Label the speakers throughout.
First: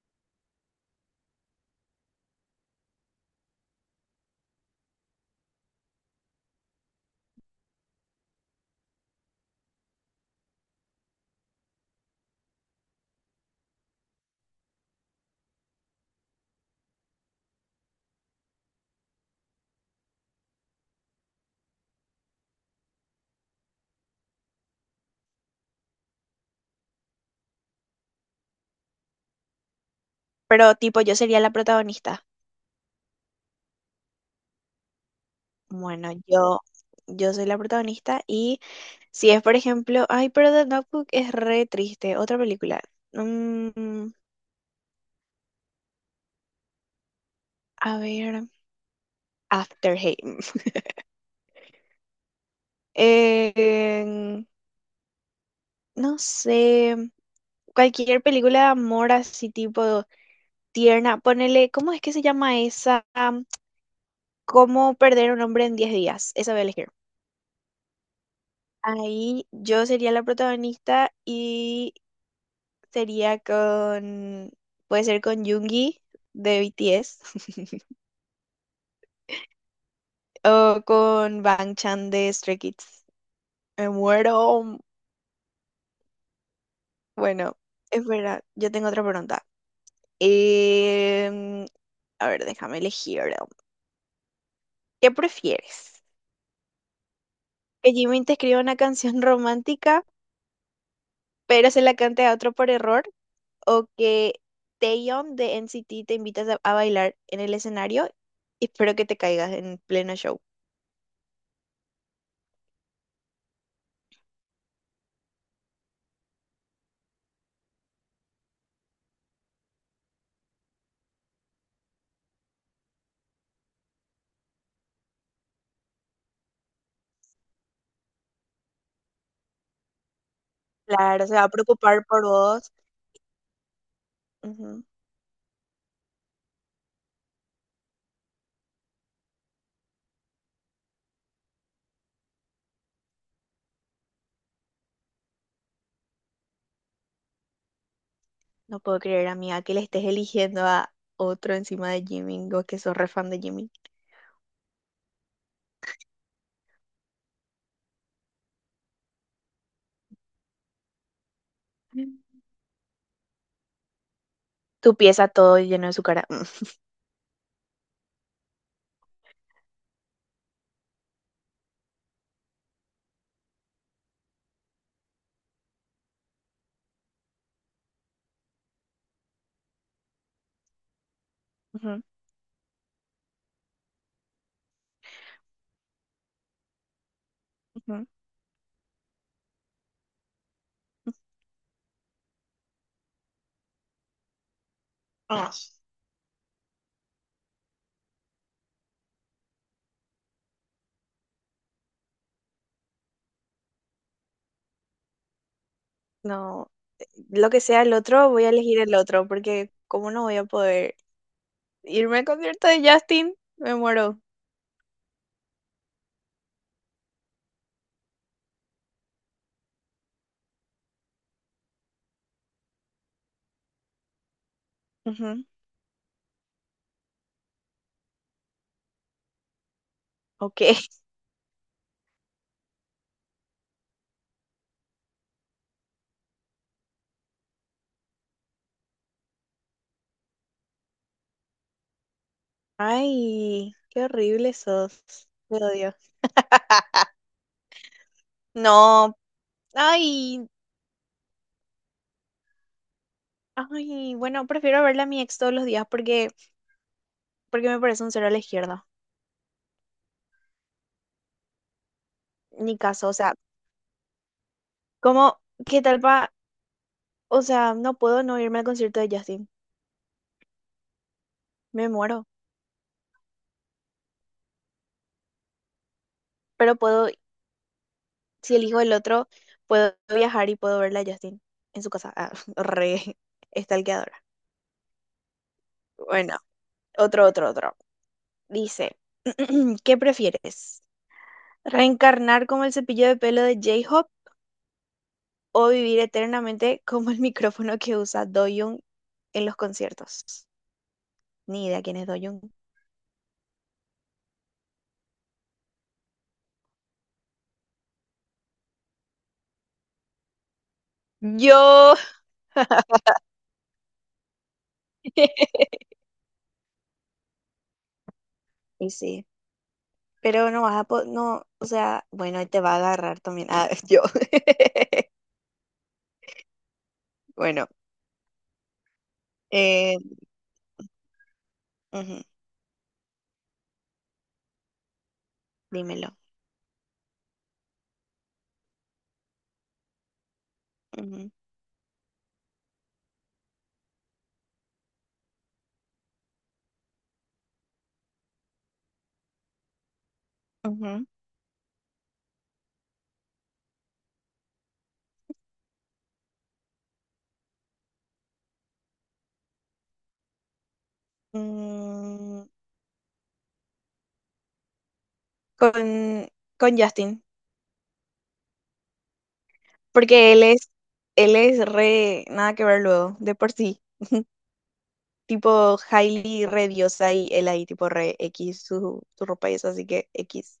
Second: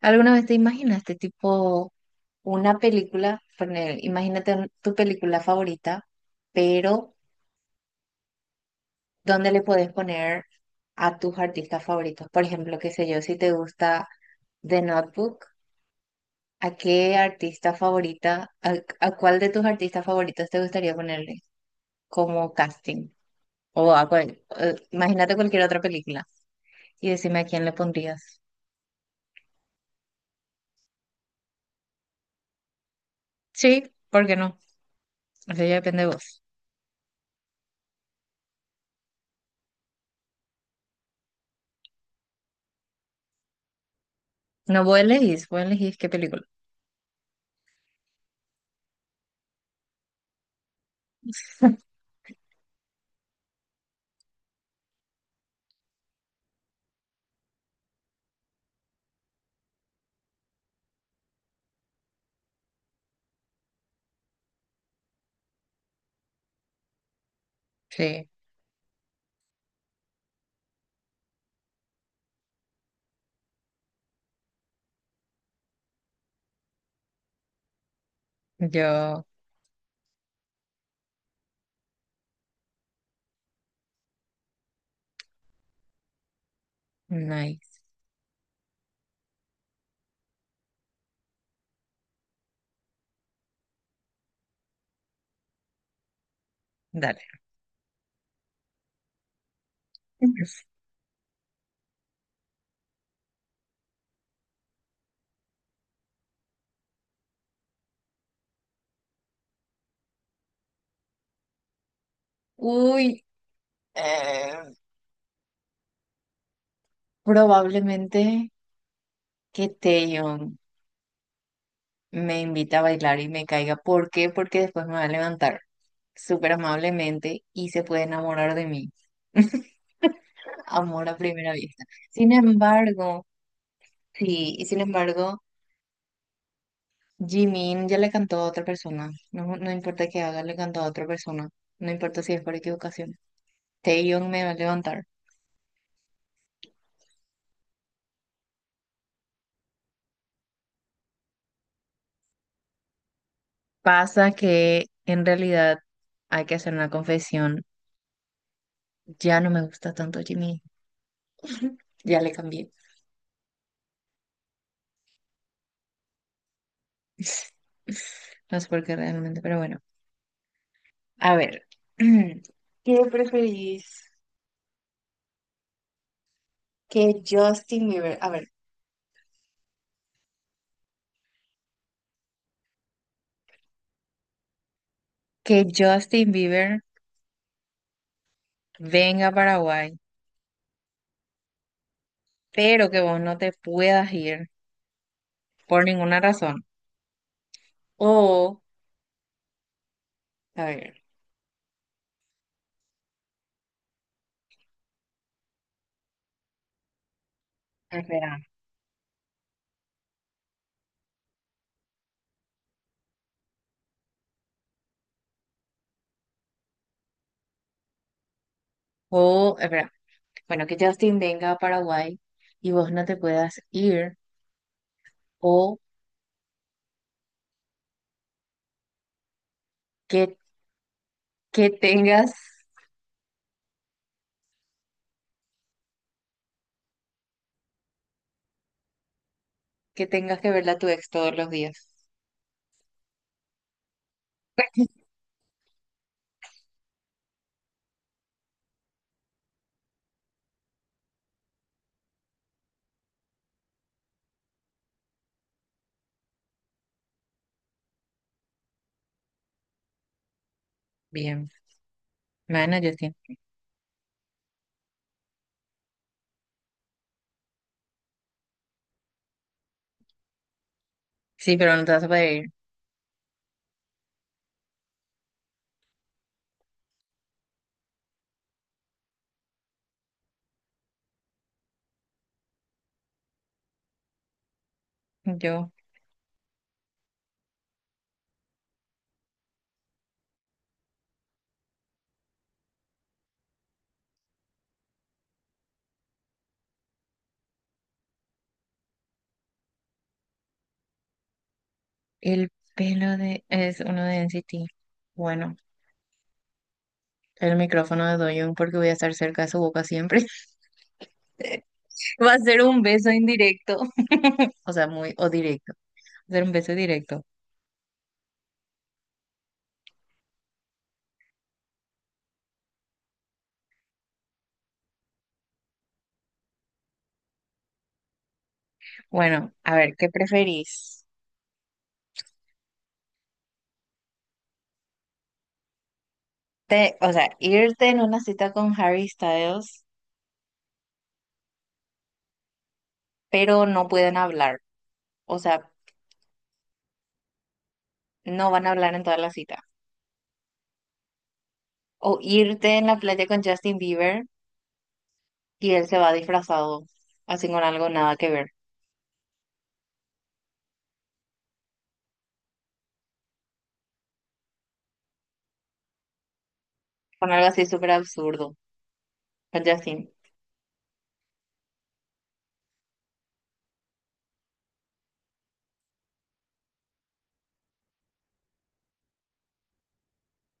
Speaker 1: ¿Alguna vez te imaginaste tipo una película, poner- imagínate un- tu película favorita, pero ¿dónde le puedes poner a tus artistas favoritos? Por ejemplo, qué sé yo, si te gusta The Notebook, ¿a qué artista favorita, a cuál de tus artistas favoritos te gustaría ponerle como casting? O a cuál, imagínate cualquier otra película y decime a quién le pondrías.
Speaker 2: Pero tipo, yo sería la protagonista.
Speaker 1: Sí, ¿por qué no? Eso ya depende de
Speaker 2: Bueno,
Speaker 1: vos.
Speaker 2: yo soy la protagonista y si es, por ejemplo, ay, pero The Notebook es re triste, otra película. Mm,
Speaker 1: No, vos elegís qué película.
Speaker 2: a ver, After Hate. Eh, no sé, cualquier película de amor así tipo tierna, ponele, ¿cómo es que se llama esa? ¿Cómo perder un hombre en 10 días? Esa voy a elegir.
Speaker 1: Sí.
Speaker 2: Ahí yo sería la protagonista, sería con, puede ser con Yoongi de BTS,
Speaker 1: Yo,
Speaker 2: o con Bang Chan de Stray Kids. Me muero. Bueno,
Speaker 1: nice.
Speaker 2: espera, yo tengo otra pregunta. Em, a ver, déjame elegir. ¿Qué prefieres?
Speaker 1: Dale.
Speaker 2: ¿Que Jimin te escriba una canción romántica, pero se la cante a otro por error? ¿O que Taeyeon de NCT te invitas a bailar en el escenario y espero que te caigas en pleno show?
Speaker 1: Uy, eh, probablemente que Taeyeon me invita a bailar y me caiga. ¿Por qué? Porque después me va a levantar súper amablemente y se puede enamorar de mí. Amor a
Speaker 2: Claro, se va a
Speaker 1: primera vista.
Speaker 2: preocupar por
Speaker 1: Sin
Speaker 2: vos.
Speaker 1: embargo, sí, y sin
Speaker 2: Ujú.
Speaker 1: embargo, Jimin ya le cantó a otra persona. No, no importa que haga, le cantó a otra persona. No importa si es por equivocación. Taeyeon me va a levantar.
Speaker 2: No puedo creer, amiga, que le estés eligiendo a otro encima de Jimin, o que sos re fan de Jimin.
Speaker 1: Pasa que en realidad hay que hacer una confesión. Ya no me gusta tanto Jimmy.
Speaker 2: Mm.
Speaker 1: Ya le cambié.
Speaker 2: Tu pieza todo lleno de su cara. Mm.
Speaker 1: No sé por qué realmente, pero bueno. A ver, ¿Qué preferís? Que Justin Bieber. A ver, que Justin Bieber
Speaker 2: Ujú, ujú.
Speaker 1: venga a Paraguay, pero que vos no te puedas ir
Speaker 2: Ah,
Speaker 1: por ninguna razón. O, a ver,
Speaker 2: no, lo que sea el otro,
Speaker 1: espera.
Speaker 2: voy a elegir el otro, porque ¿cómo no voy a poder irme al concierto de Justin? Me muero.
Speaker 1: O, espera. Bueno, que Justin venga a Paraguay y vos no te puedas ir.
Speaker 2: Ujú.
Speaker 1: O Que,
Speaker 2: Ok.
Speaker 1: que tengas, que tengas que verla a tu ex todos los días.
Speaker 2: Ay, qué horrible sos. Te odio. No, ay, ay, bueno, prefiero verle a mi ex todos los días porque me parece un cero a la izquierda.
Speaker 1: Bien.
Speaker 2: Ni
Speaker 1: Bueno, yo
Speaker 2: caso, o
Speaker 1: sí,
Speaker 2: sea. ¿Cómo? ¿Qué tal pa? O sea, no puedo no irme al concierto de Justin.
Speaker 1: sí, pero no
Speaker 2: Me
Speaker 1: te vas a
Speaker 2: muero.
Speaker 1: poder ir.
Speaker 2: Pero puedo, si elijo el otro, puedo viajar y puedo verla a Justin en su casa. Ah, re estalqueadora.
Speaker 1: Yo.
Speaker 2: Bueno, otro, otro, otro, dice. ¿Qué prefieres? ¿Reencarnar como el cepillo de pelo de J-Hope o vivir eternamente como el micrófono que usa Doyoung en los conciertos? Ni idea quién es Doyoung.
Speaker 1: El pelo de es uno de NCT. Bueno, el micrófono de Doyoung porque voy a estar cerca de su boca siempre.
Speaker 2: Yo.
Speaker 1: Va a ser un beso indirecto. O sea, muy, o directo. Va a ser un beso directo.
Speaker 2: Y sí. Pero no, o sea, bueno, y te va a agarrar también. Ah, yo. Bueno,
Speaker 1: Bueno, a ver,
Speaker 2: eh,
Speaker 1: ¿qué preferís?
Speaker 2: ujú, dímelo.
Speaker 1: Te, o sea, irte en una cita con Harry Styles,
Speaker 2: Ujú,
Speaker 1: pero no pueden hablar. O sea, no van a hablar en toda la cita.
Speaker 2: ujú.
Speaker 1: O irte en la playa con Justin Bieber y él se va disfrazado, así con algo nada que ver,
Speaker 2: Mm, con, con, Justin,
Speaker 1: con algo así súper absurdo, con Justin.
Speaker 2: porque él es re, nada que ver luego, de por sí. Tipo Hailey re diosa y él ahí tipo re X su ropa y eso, así que X.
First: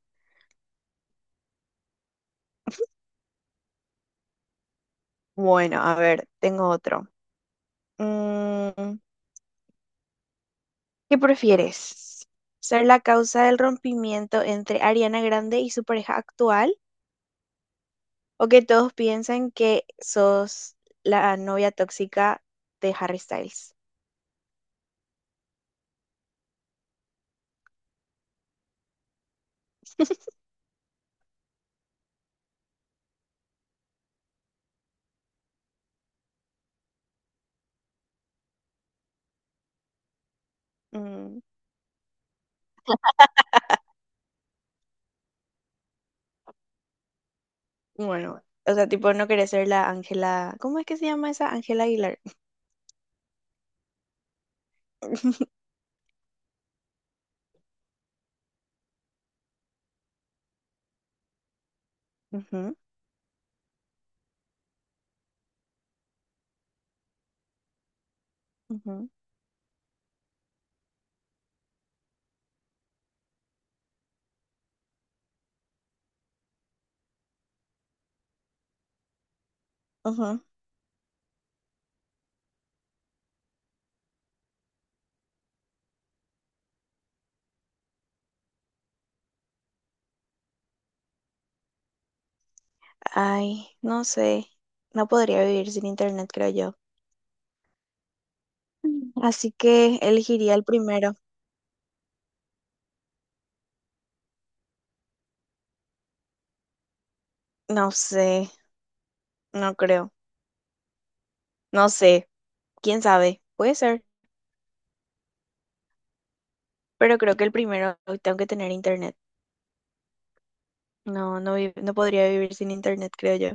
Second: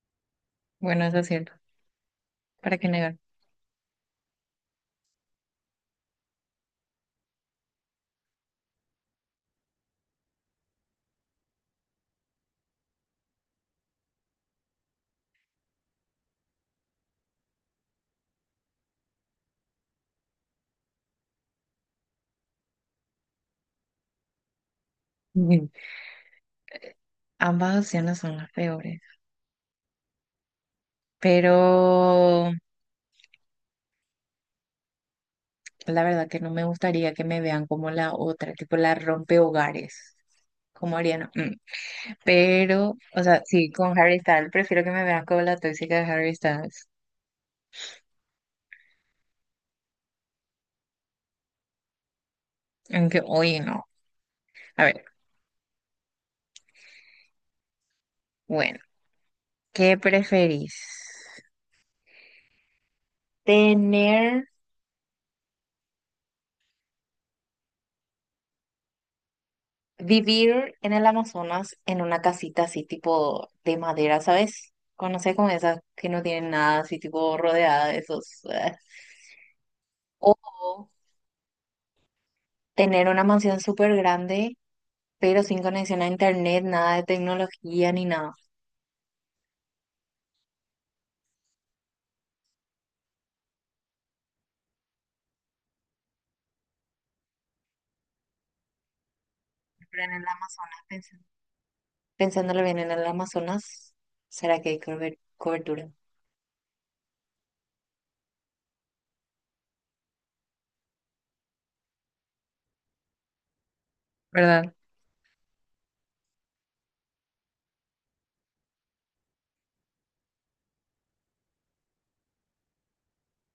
Speaker 1: Bueno, eso es cierto. ¿Para qué negar?
Speaker 2: Bueno, a ver, tengo otro. Mm, ¿Qué prefieres? ¿Ser la causa del rompimiento entre Ariana Grande y su pareja actual? ¿O que todos piensen que sos la novia tóxica de Harry Styles?
Speaker 1: Ujú. Ambas opciones son las peores. Pero la verdad que no me gustaría que me vean como la otra, tipo la rompehogares, como Ariana.
Speaker 2: Mm,
Speaker 1: Mm. Pero, o sea, sí, con Harry Styles, prefiero que me vean como la tóxica de Harry Styles.
Speaker 2: bueno, o sea, tipo, no querés ser la Ángela. ¿Cómo es que se llama esa? Ángela Aguilar.
Speaker 1: Aunque hoy no. A ver, bueno. ¿Qué preferís?
Speaker 2: Ujú,
Speaker 1: ¿Tener,
Speaker 2: ujú,
Speaker 1: vivir en el Amazonas en una casita así tipo de madera, ¿sabes? Conoces como esas que no tienen nada así tipo rodeada de esos.
Speaker 2: ujú.
Speaker 1: O tener una mansión súper grande, pero sin conexión a internet, nada de tecnología ni nada.
Speaker 2: Ay, no sé. No podría vivir sin internet, creo yo. Así que
Speaker 1: Pero en el
Speaker 2: elegiría el
Speaker 1: Amazonas,
Speaker 2: primero.
Speaker 1: pensando, pensándolo bien, en el Amazonas, ¿será que hay cober- cobertura?
Speaker 2: No sé, no creo. No sé, quién sabe. Puede ser.
Speaker 1: ¿Verdad?
Speaker 2: Pero creo que el primero, tengo que tener internet. No, no, no podría vivir sin internet, creo yo.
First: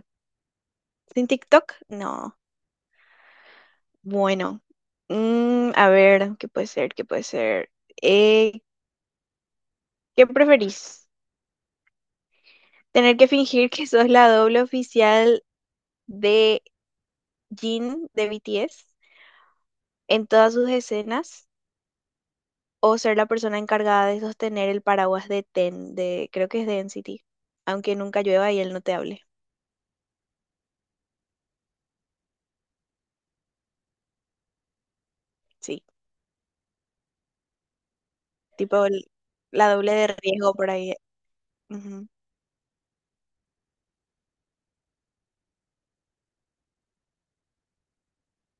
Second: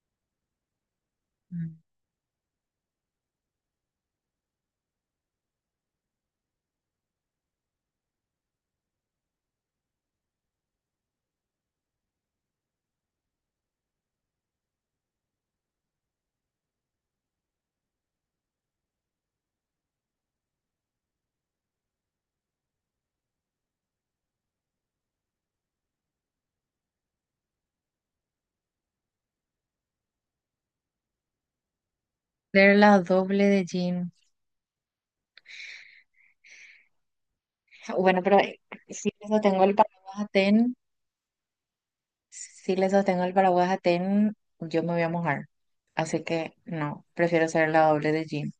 Speaker 2: ¿Sin
Speaker 1: Mm.
Speaker 2: TikTok? No. Bueno. A ver, ¿qué puede ser? ¿Qué puede ser? Eh, ¿Qué preferís? ¿Tener que fingir que sos la doble oficial de Jin de BTS en todas sus escenas? ¿O ser la persona encargada de sostener el paraguas de Ten, creo que es de NCT? Aunque nunca llueva y él no te hable.
Speaker 1: Ser la doble de Jim.
Speaker 2: Sí,
Speaker 1: Bueno, pero
Speaker 2: tipo
Speaker 1: si le sostengo
Speaker 2: la
Speaker 1: el
Speaker 2: doble de
Speaker 1: paraguas a
Speaker 2: riesgo por
Speaker 1: Ten,
Speaker 2: ahí.
Speaker 1: si le sostengo el paraguas a Ten, yo me voy a mojar. Así que no, prefiero ser la doble de Jean.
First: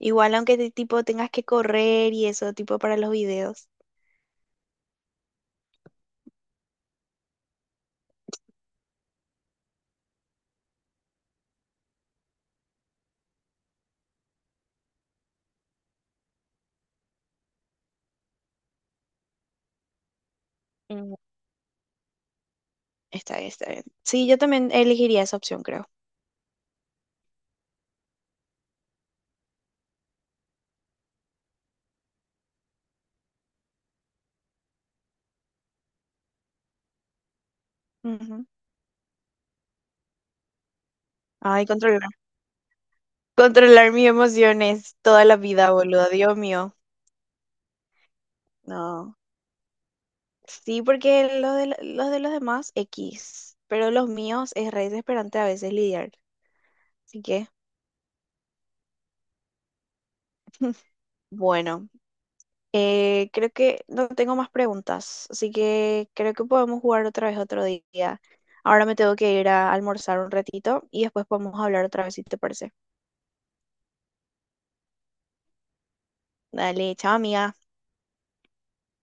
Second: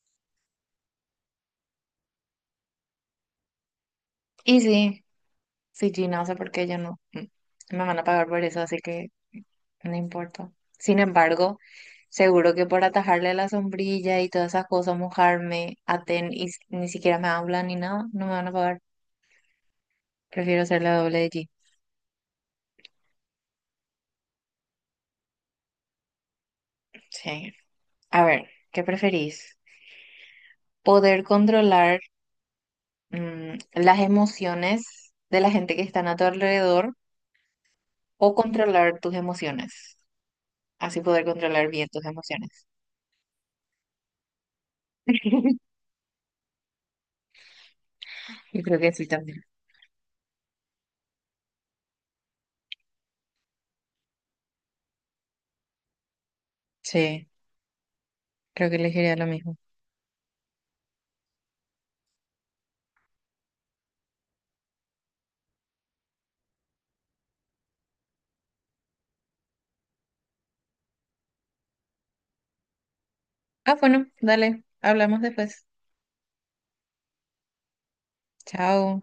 Speaker 2: Igual aunque tipo tengas que correr y eso, tipo para los videos.
Speaker 1: Y sí, si Jean hace porque yo no me van a pagar por eso, así que no importa. Sin embargo, seguro que por atajarle la sombrilla y todas esas cosas, mojarme a Ten y s- ni siquiera me hablan ni nada, no me van a pagar. Prefiero ser la
Speaker 2: Mm,
Speaker 1: doble de Jean.
Speaker 2: Está bien, está bien. Sí, yo también elegiría esa opción, creo.
Speaker 1: Sí. A ver, ¿qué preferís? ¿Poder controlar las emociones de la gente que están a tu alrededor o
Speaker 2: Ujú.
Speaker 1: controlar tus emociones? Así poder
Speaker 2: Ay,
Speaker 1: controlar bien tus
Speaker 2: controlar.
Speaker 1: emociones.
Speaker 2: Controlar mis emociones toda la vida, boludo. Dios mío.
Speaker 1: Yo creo que sí
Speaker 2: No.
Speaker 1: también.
Speaker 2: Sí, porque los de, los demás, X. Pero los míos es re desesperante a veces lidiar. Así
Speaker 1: Sí,
Speaker 2: que,
Speaker 1: creo que elegiría lo mismo.
Speaker 2: bueno. Creo que no tengo más preguntas, así que creo que podemos jugar otra vez otro día. Ahora me tengo que ir a almorzar un ratito y después podemos hablar otra vez si te parece.
Speaker 1: Ah, bueno, dale, hablamos después.
Speaker 2: Dale, chao, amiga.
Speaker 1: Chao.